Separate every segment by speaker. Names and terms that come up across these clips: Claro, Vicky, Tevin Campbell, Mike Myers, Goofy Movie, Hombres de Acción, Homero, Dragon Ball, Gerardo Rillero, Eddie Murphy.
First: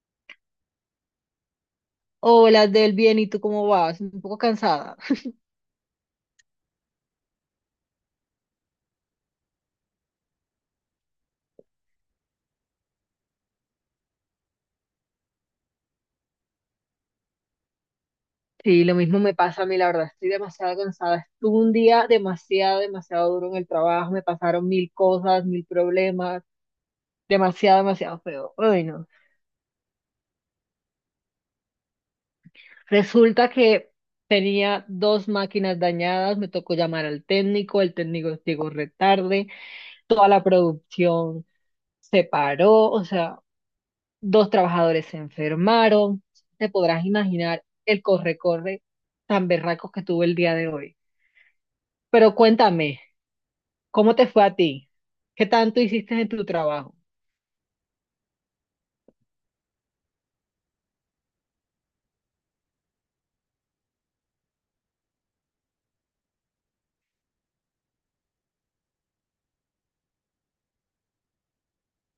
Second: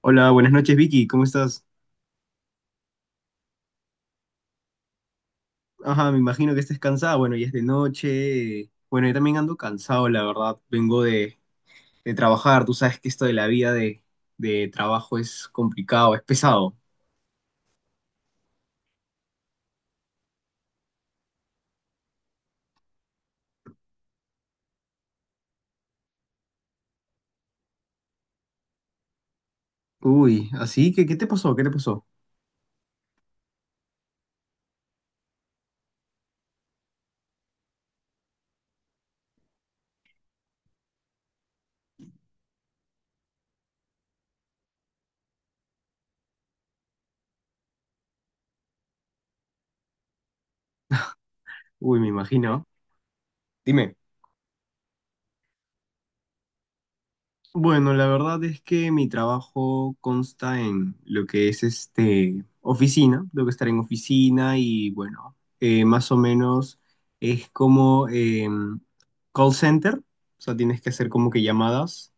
Speaker 1: Hola, buenas noches Vicky, ¿cómo estás?
Speaker 2: Hola, del bien, ¿y tú cómo vas? Un poco cansada.
Speaker 1: Ajá, me imagino que estés cansada, bueno, ya es de noche. Bueno, yo también ando cansado, la verdad. Vengo de trabajar, tú sabes que esto de la vida de trabajo es complicado, es pesado.
Speaker 2: Sí, lo mismo me pasa a mí, la verdad, estoy demasiado cansada. Estuve un día demasiado, demasiado duro en el trabajo, me pasaron mil cosas, mil problemas, demasiado, demasiado feo. Ay, no.
Speaker 1: Uy, así que, ¿qué te pasó? ¿Qué te pasó?
Speaker 2: Resulta que tenía dos máquinas dañadas, me tocó llamar al técnico, el técnico llegó retarde, toda la producción se paró, o sea, dos trabajadores se enfermaron. Te podrás imaginar el corre-corre tan berraco que tuve el día de hoy.
Speaker 1: Uy, me
Speaker 2: Pero
Speaker 1: imagino.
Speaker 2: cuéntame,
Speaker 1: Dime.
Speaker 2: ¿cómo te fue a ti? ¿Qué tanto hiciste en tu trabajo?
Speaker 1: Bueno, la verdad es que mi trabajo consta en lo que es este oficina, tengo que estar en oficina y bueno, más o menos es como call center, o sea, tienes que hacer como que llamadas.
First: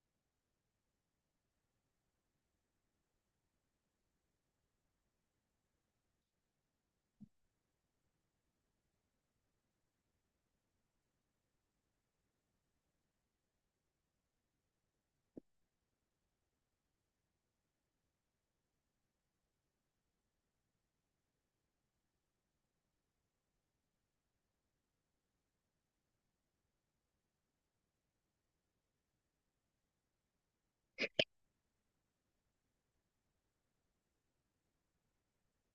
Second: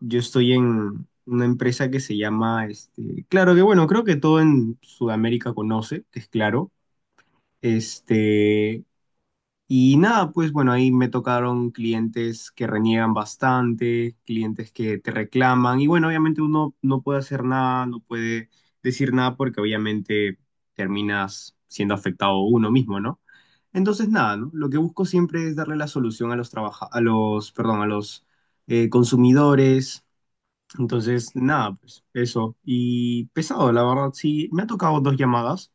Speaker 1: Yo estoy en una empresa que se llama, este, claro que bueno, creo que todo en Sudamérica conoce, que es claro, este, y nada, pues bueno, ahí me tocaron clientes que reniegan bastante, clientes que te reclaman y bueno, obviamente uno no puede hacer nada, no puede decir nada porque obviamente terminas siendo afectado uno mismo, ¿no? Entonces nada, ¿no? Lo que busco siempre es darle la solución a los trabaja- a los, perdón, a los consumidores. Entonces nada, pues eso. Y pesado, la verdad, sí, me ha tocado dos llamadas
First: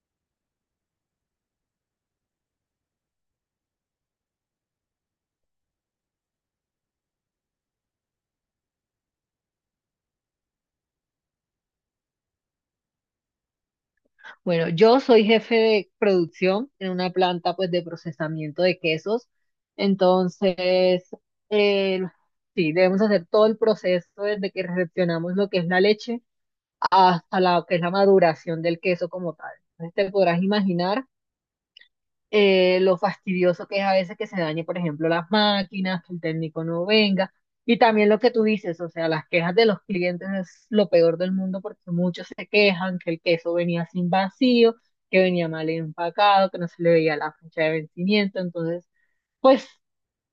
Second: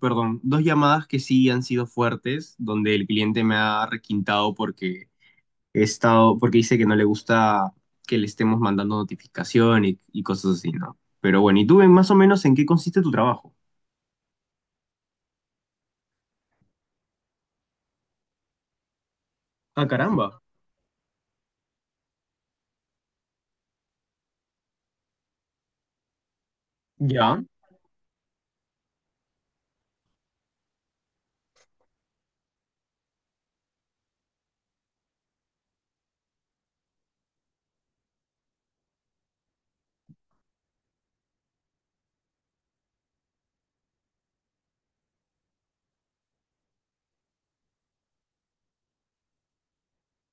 Speaker 1: perdón, dos llamadas que sí han sido fuertes, donde el cliente me ha requintado porque he estado, porque dice que no le gusta que le estemos mandando notificación y cosas así, ¿no? Pero bueno, ¿y tú más o menos en qué consiste tu trabajo?
Speaker 2: Bueno, yo soy jefe de producción en una planta pues de procesamiento de quesos.
Speaker 1: Ah, caramba.
Speaker 2: Entonces, eh, sí, debemos hacer todo el proceso desde que recepcionamos lo que es la leche hasta
Speaker 1: Ya.
Speaker 2: la que es la maduración del queso como tal. Entonces, te podrás imaginar lo fastidioso que es a veces que se dañe, por ejemplo, las máquinas, que el técnico no venga. Y también lo que tú dices, o sea, las quejas de los clientes es lo peor del mundo porque muchos se quejan que el queso venía sin vacío, que venía mal empacado, que no se le veía la fecha de vencimiento. Entonces, pues,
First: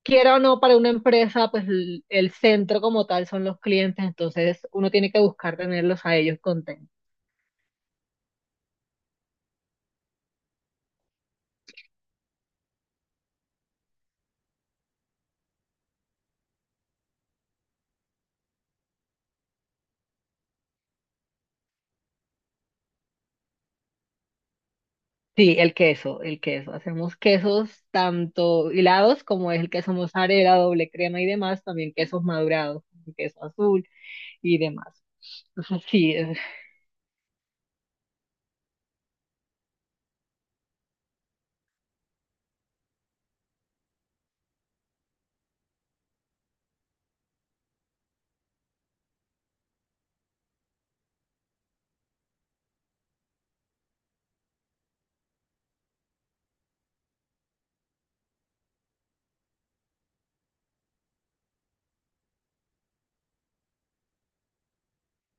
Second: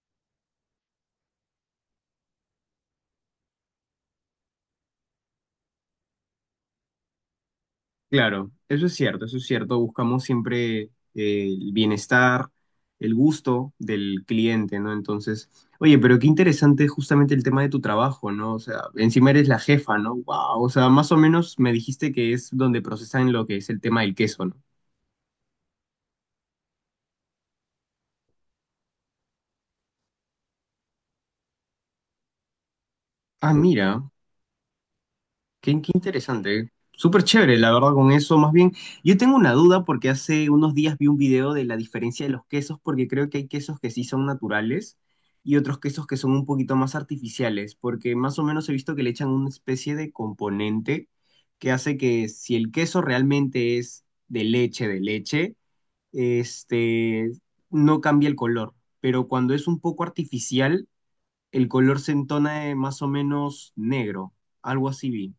Speaker 2: quiera o no, para una empresa, pues el centro como tal son los clientes, entonces uno tiene que buscar tenerlos a ellos contentos.
Speaker 1: Claro, eso es cierto, eso es cierto. Buscamos siempre el bienestar, el gusto del cliente, ¿no? Entonces, oye, pero qué interesante justamente el tema de tu trabajo, ¿no? O sea, encima eres la jefa, ¿no? Wow, o sea, más o menos me dijiste que es donde procesan lo que es el tema del queso, ¿no?
Speaker 2: Sí, el queso, el queso. Hacemos quesos tanto hilados como es el queso mozzarella, doble crema y demás, también quesos madurados, queso
Speaker 1: Ah,
Speaker 2: azul
Speaker 1: mira.
Speaker 2: y demás.
Speaker 1: Qué,
Speaker 2: Entonces,
Speaker 1: qué
Speaker 2: sí,
Speaker 1: interesante. Súper chévere, la verdad, con eso. Más bien, yo tengo una duda porque hace unos días vi un video de la diferencia de los quesos, porque creo que hay quesos que sí son naturales y otros quesos que son un poquito más artificiales, porque más o menos he visto que le echan una especie de componente que hace que si el queso realmente es de leche, este, no cambia el color, pero cuando es un poco artificial, el color se entona de más o menos negro, algo así vi.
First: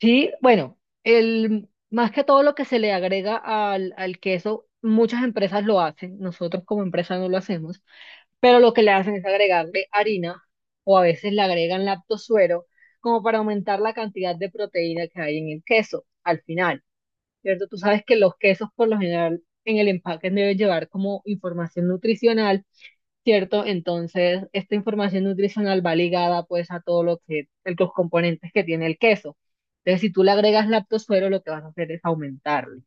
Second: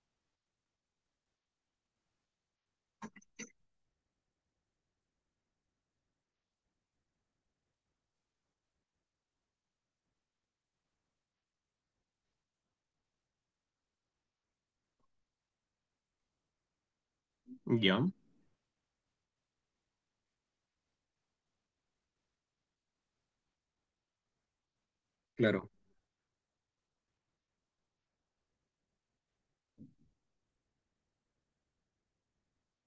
Speaker 2: sí, bueno, más que todo lo que se le agrega al queso, muchas empresas lo hacen, nosotros como empresa no lo hacemos, pero lo que le hacen es agregarle harina o a veces le agregan lactosuero como para aumentar la cantidad de proteína que hay en el queso al final. ¿Cierto? Tú
Speaker 1: ¿Ya?
Speaker 2: sabes que los quesos por lo general en el empaque deben llevar como información nutricional, ¿cierto? Entonces, esta información
Speaker 1: Claro.
Speaker 2: nutricional va ligada pues a todo los componentes que tiene el queso. Entonces, si tú le agregas lactosuero, lo que vas a hacer es aumentarle,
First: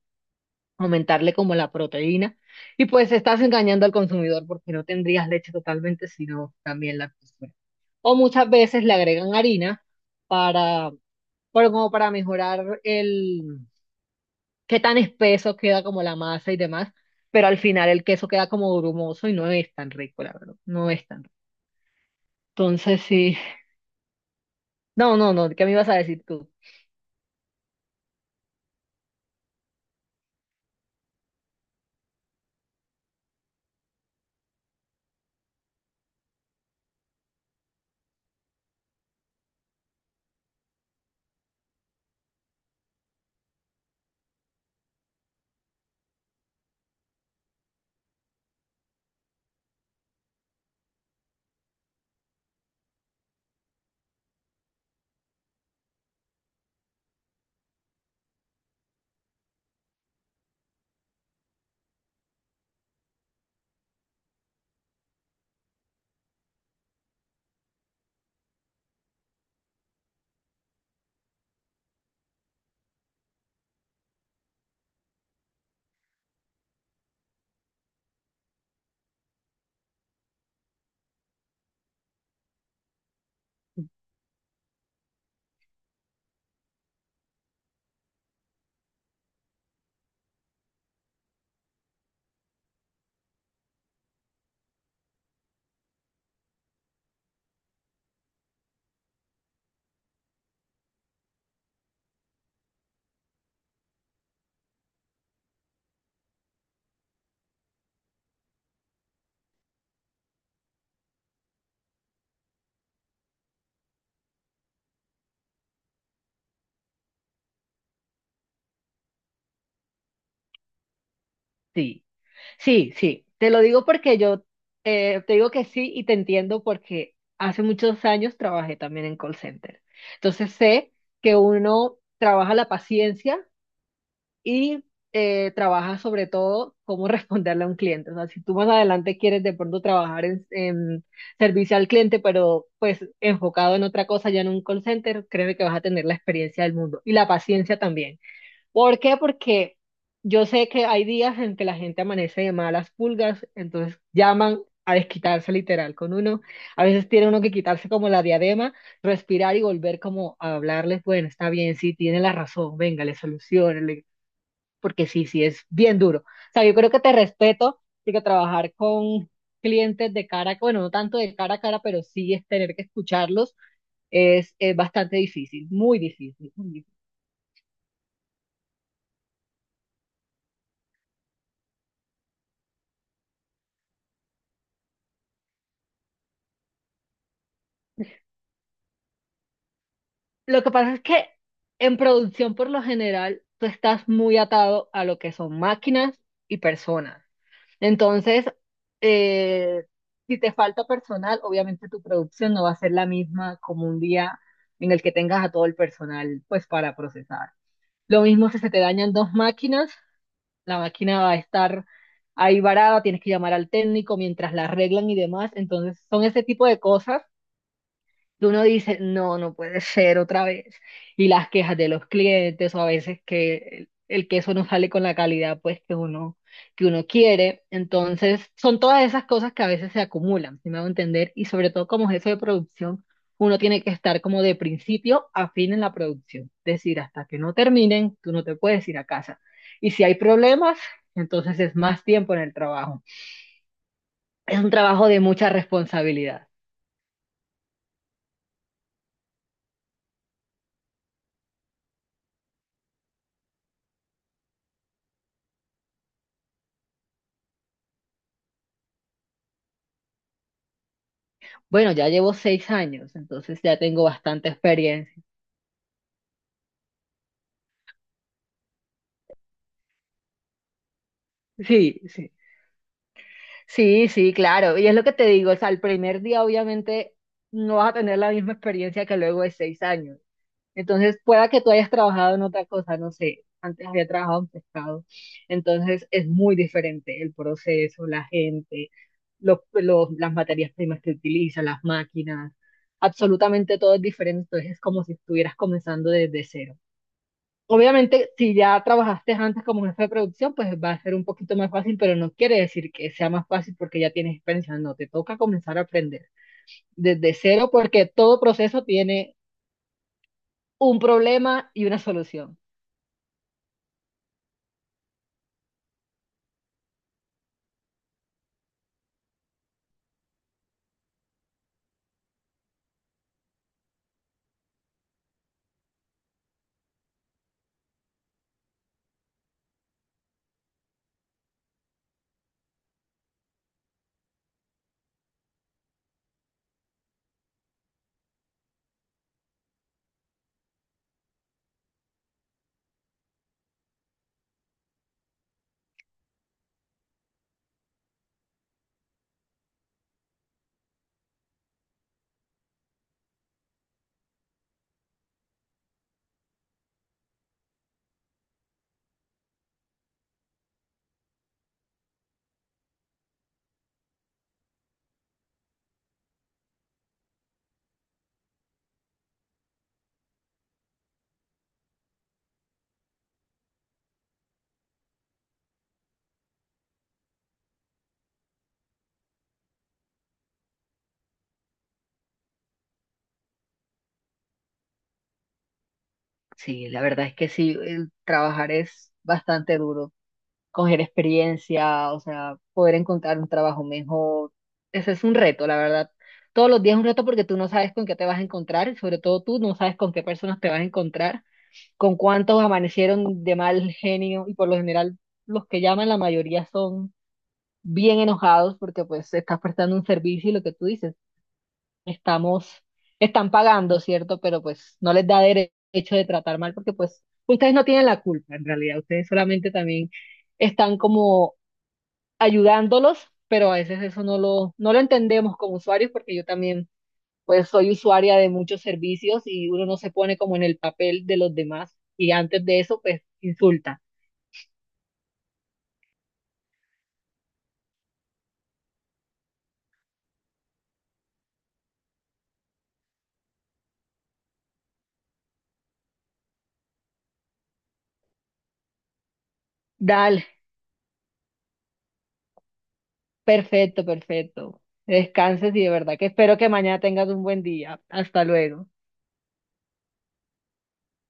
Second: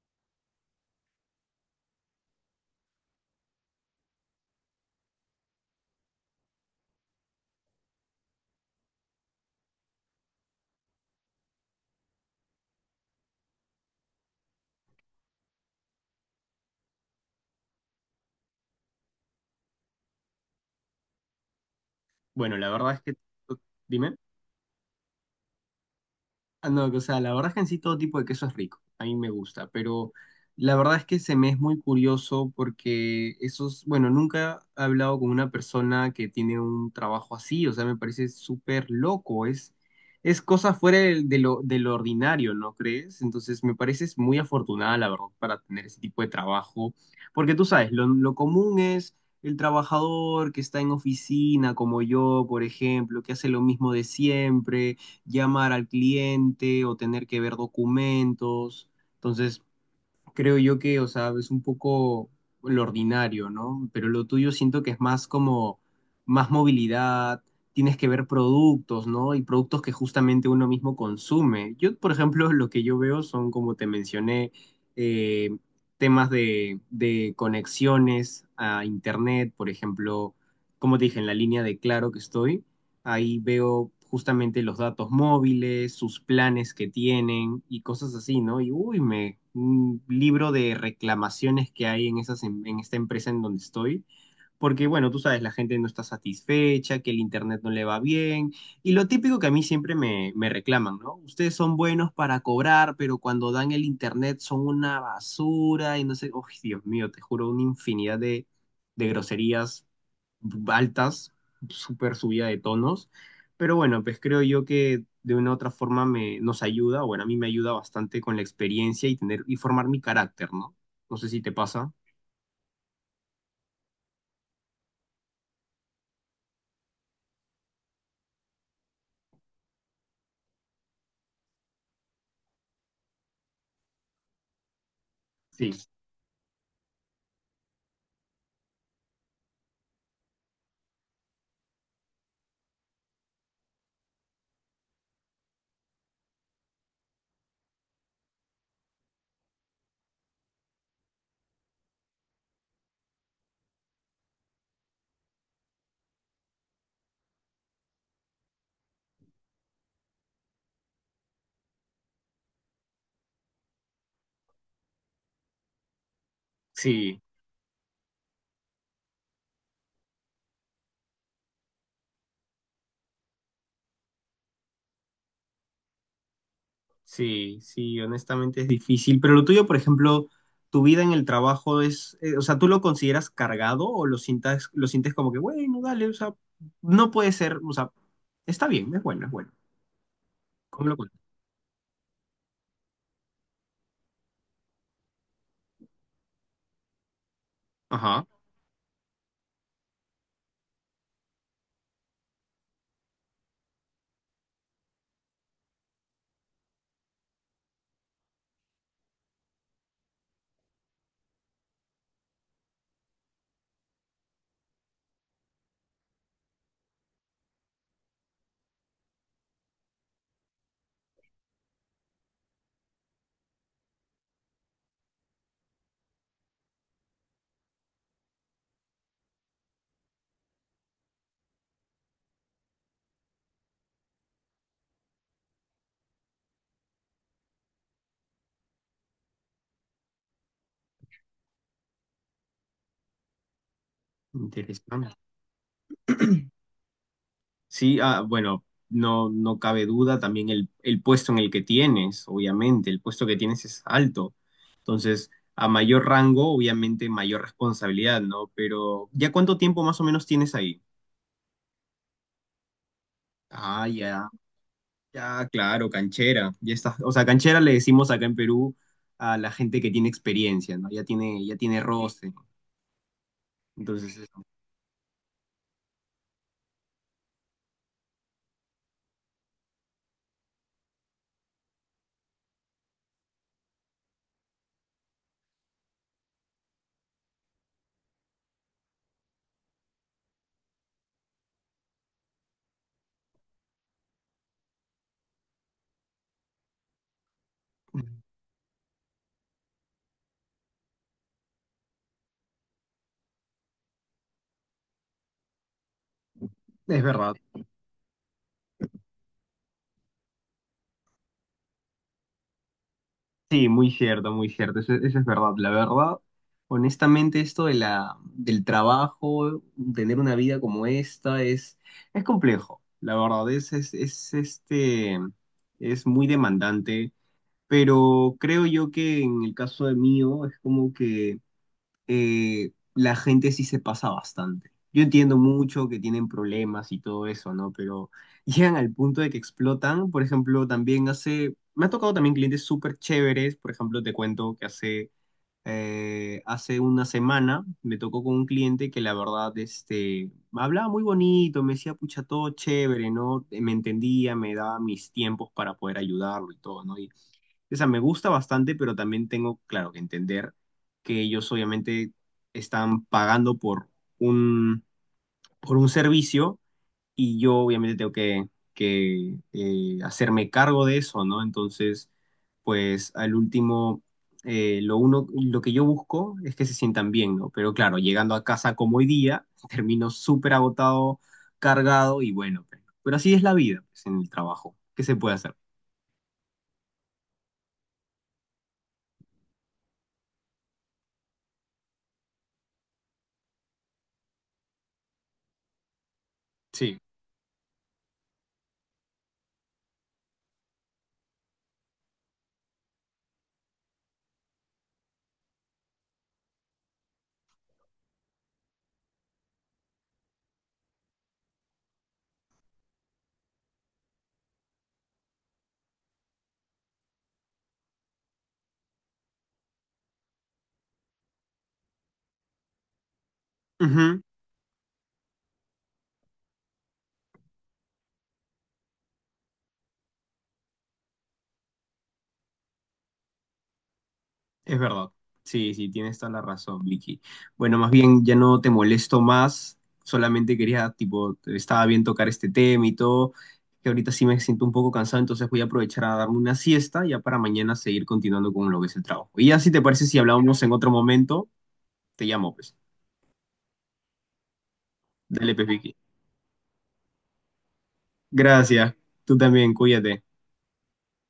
Speaker 2: aumentarle como la proteína, y pues estás engañando al consumidor porque no tendrías leche totalmente, sino también lactosuero. O muchas veces le agregan harina para, para como para mejorar qué tan espeso queda como la masa y demás, pero al final el queso queda como grumoso y no es tan rico, la verdad, no es tan rico.
Speaker 1: Bueno, la verdad es
Speaker 2: Entonces
Speaker 1: que,
Speaker 2: sí,
Speaker 1: dime.
Speaker 2: no, no, no, ¿qué me ibas a decir tú?
Speaker 1: Ah, no, o sea, la verdad es que en sí todo tipo de queso es rico, a mí me gusta, pero la verdad es que se me es muy curioso porque esos, bueno, nunca he hablado con una persona que tiene un trabajo así, o sea, me parece súper loco, es cosa fuera de de lo ordinario, ¿no crees? Entonces me pareces muy afortunada, la verdad, para tener ese tipo de trabajo, porque tú sabes, lo común es el trabajador que está en oficina, como yo, por ejemplo, que hace lo mismo de siempre llamar al cliente o tener que ver documentos. Entonces, creo yo que, o sea, es un poco lo ordinario, ¿no? Pero lo tuyo siento que es más como más movilidad, tienes que ver productos, ¿no? Y productos que justamente uno mismo consume. Yo, por ejemplo, lo que yo veo son, como te mencioné, eh, temas de conexiones a internet, por ejemplo, como te dije, en la línea de Claro que estoy. Ahí veo justamente los datos móviles, sus planes que tienen y cosas así, ¿no? Y uy, me, un libro de reclamaciones que hay en esas, en esta empresa en donde estoy. Porque, bueno, tú sabes, la gente no está satisfecha, que el internet no le va bien. Y lo típico que a mí siempre me, me reclaman, ¿no? Ustedes son buenos para cobrar, pero cuando dan el internet son una basura y no sé, uy, Dios mío, te juro, una infinidad de groserías altas, súper subida de tonos, pero bueno, pues creo yo que de una u otra forma me, nos ayuda, bueno, a mí me ayuda bastante con la experiencia y tener y formar mi carácter, ¿no? No sé si te pasa.
Speaker 2: Sí, sí, sí, te lo digo porque yo te digo que sí y te entiendo porque hace muchos años trabajé también en call center. Entonces sé que uno trabaja la paciencia y
Speaker 1: Sí,
Speaker 2: trabaja sobre todo cómo responderle a un cliente. O sea, si tú más adelante quieres de pronto trabajar en servicio al cliente, pero pues enfocado en otra cosa, ya en un call center, créeme que vas a tener la experiencia del mundo y la paciencia también. ¿Por qué? Porque yo sé que hay días en que la gente amanece de malas pulgas, entonces llaman a desquitarse literal con uno. A veces tiene uno que quitarse como la diadema, respirar y volver como a hablarles, bueno, está bien, sí, tiene la razón, venga, le soluciono, porque sí, sí, es bien duro. O sea, yo creo que te
Speaker 1: Sí,
Speaker 2: respeto, porque trabajar con clientes de cara, bueno, no tanto de cara a cara, pero sí es tener que escucharlos, es bastante difícil, muy difícil, muy difícil.
Speaker 1: sí, honestamente es difícil, pero lo tuyo, por ejemplo, tu vida en el trabajo es, o sea, ¿tú lo consideras cargado o lo sientas, lo sientes como que, bueno, dale, o sea, no puede ser, o sea, está bien, es bueno, es bueno.
Speaker 2: Lo que
Speaker 1: ¿Cómo
Speaker 2: pasa
Speaker 1: lo
Speaker 2: es
Speaker 1: cuentas?
Speaker 2: que en producción, por lo general, tú estás muy atado a lo que son máquinas y personas.
Speaker 1: Ajá,
Speaker 2: Entonces, eh, si te falta personal, obviamente tu producción no va a ser la misma como un día en el que tengas a todo el personal, pues, para procesar. Lo mismo si se te dañan dos máquinas, la máquina va a estar ahí varada, tienes que llamar al técnico mientras la arreglan y demás. Entonces, son ese tipo de cosas que uno dice, no, no puede ser otra vez. Y las quejas de los clientes o a veces que el queso no sale con la calidad pues que uno quiere. Entonces, son todas esas cosas que a veces se acumulan, si me hago entender, y sobre todo como jefe de producción, uno tiene que estar como de principio a fin en la producción. Es decir, hasta que no terminen, tú no te puedes ir a casa. Y si hay problemas, entonces es más tiempo en el trabajo. Es un trabajo
Speaker 1: interesante.
Speaker 2: de mucha responsabilidad.
Speaker 1: Sí, ah, bueno, no, no cabe duda también el puesto en el que tienes, obviamente, el puesto que tienes es alto. Entonces, a mayor rango, obviamente, mayor responsabilidad, ¿no? Pero, ¿ya cuánto tiempo más o menos tienes ahí?
Speaker 2: Bueno, ya llevo 6 años, entonces ya
Speaker 1: Ah,
Speaker 2: tengo
Speaker 1: ya,
Speaker 2: bastante experiencia.
Speaker 1: ya, claro, canchera. Ya está, o sea, canchera le decimos acá en Perú a la gente que tiene experiencia, ¿no? Ya tiene
Speaker 2: Sí, sí.
Speaker 1: roce.
Speaker 2: Sí,
Speaker 1: Entonces,
Speaker 2: sí, claro. Y es lo que te digo, o sea, el primer día obviamente no vas a tener la misma experiencia que luego de 6 años. Entonces, pueda que tú hayas trabajado en otra cosa, no sé. Antes había trabajado en pescado. Entonces, es muy diferente el proceso, la gente, las materias primas que utilizan, las máquinas. Absolutamente todo es diferente. Entonces, es como si estuvieras comenzando desde cero. Obviamente, si ya trabajaste antes como jefe de producción, pues va a ser un poquito más fácil, pero no quiere decir que sea más fácil porque ya tienes experiencia. No, te toca comenzar a aprender
Speaker 1: es
Speaker 2: desde
Speaker 1: verdad.
Speaker 2: cero porque todo proceso tiene un problema y una solución.
Speaker 1: Sí, muy cierto, eso es verdad. La verdad, honestamente, esto de la, del trabajo, tener una vida como esta, es complejo. La verdad, es, es muy demandante, pero creo yo que en el caso de mío, es como que la gente sí se pasa bastante. Yo entiendo mucho que tienen problemas y todo eso, ¿no? Pero llegan al punto de que explotan. Por ejemplo, también hace, me ha tocado también clientes súper chéveres. Por ejemplo, te cuento que hace una semana me tocó con un cliente que la verdad, este, me hablaba muy bonito, me decía, pucha, todo chévere, ¿no? Me entendía, me daba mis tiempos para poder ayudarlo y todo, ¿no? Y o sea, me gusta bastante, pero también tengo, claro, que entender que ellos obviamente están pagando por un, por un servicio y yo obviamente tengo que, que hacerme cargo de eso, ¿no? Entonces, pues al último, lo uno, lo que yo busco es que se sientan bien, ¿no? Pero claro, llegando a casa como hoy día, termino súper agotado, cargado y bueno, pero así es la vida, pues, en el trabajo. ¿Qué se puede hacer?
Speaker 2: Sí, la verdad es que sí, el trabajar es bastante duro. Coger experiencia, o sea, poder encontrar un trabajo mejor, ese es un reto, la verdad. Todos los días
Speaker 1: Sí.
Speaker 2: es un reto porque tú no sabes con qué te vas a encontrar y sobre todo tú no sabes con qué personas te vas a encontrar, con cuántos amanecieron de mal genio, y por lo general los que llaman la mayoría son bien enojados porque pues estás prestando un servicio y lo que tú dices, estamos, están pagando, ¿cierto? Pero pues no les da derecho de tratar mal porque pues ustedes no tienen la culpa en realidad, ustedes solamente también están como ayudándolos, pero a veces
Speaker 1: Ujú.
Speaker 2: eso no lo, no lo entendemos como usuarios porque yo también pues soy usuaria de muchos servicios y uno no se pone como en el papel de los demás y antes de eso pues insulta.
Speaker 1: Es verdad. Sí, sí, tienes toda la razón, Vicky. Bueno, más bien ya no te molesto más. Solamente quería, tipo, estaba bien tocar este tema y todo, que ahorita sí me siento un poco cansado, entonces voy a aprovechar a darme una siesta ya para mañana seguir continuando con lo que es el trabajo. Y ya si te parece, si
Speaker 2: Dale,
Speaker 1: hablamos en otro momento, te llamo, pues.
Speaker 2: perfecto, perfecto.
Speaker 1: Dale, pues,
Speaker 2: Descanses y de
Speaker 1: Vicky.
Speaker 2: verdad que espero que mañana tengas un buen día. Hasta luego.
Speaker 1: Gracias. Tú también, cuídate.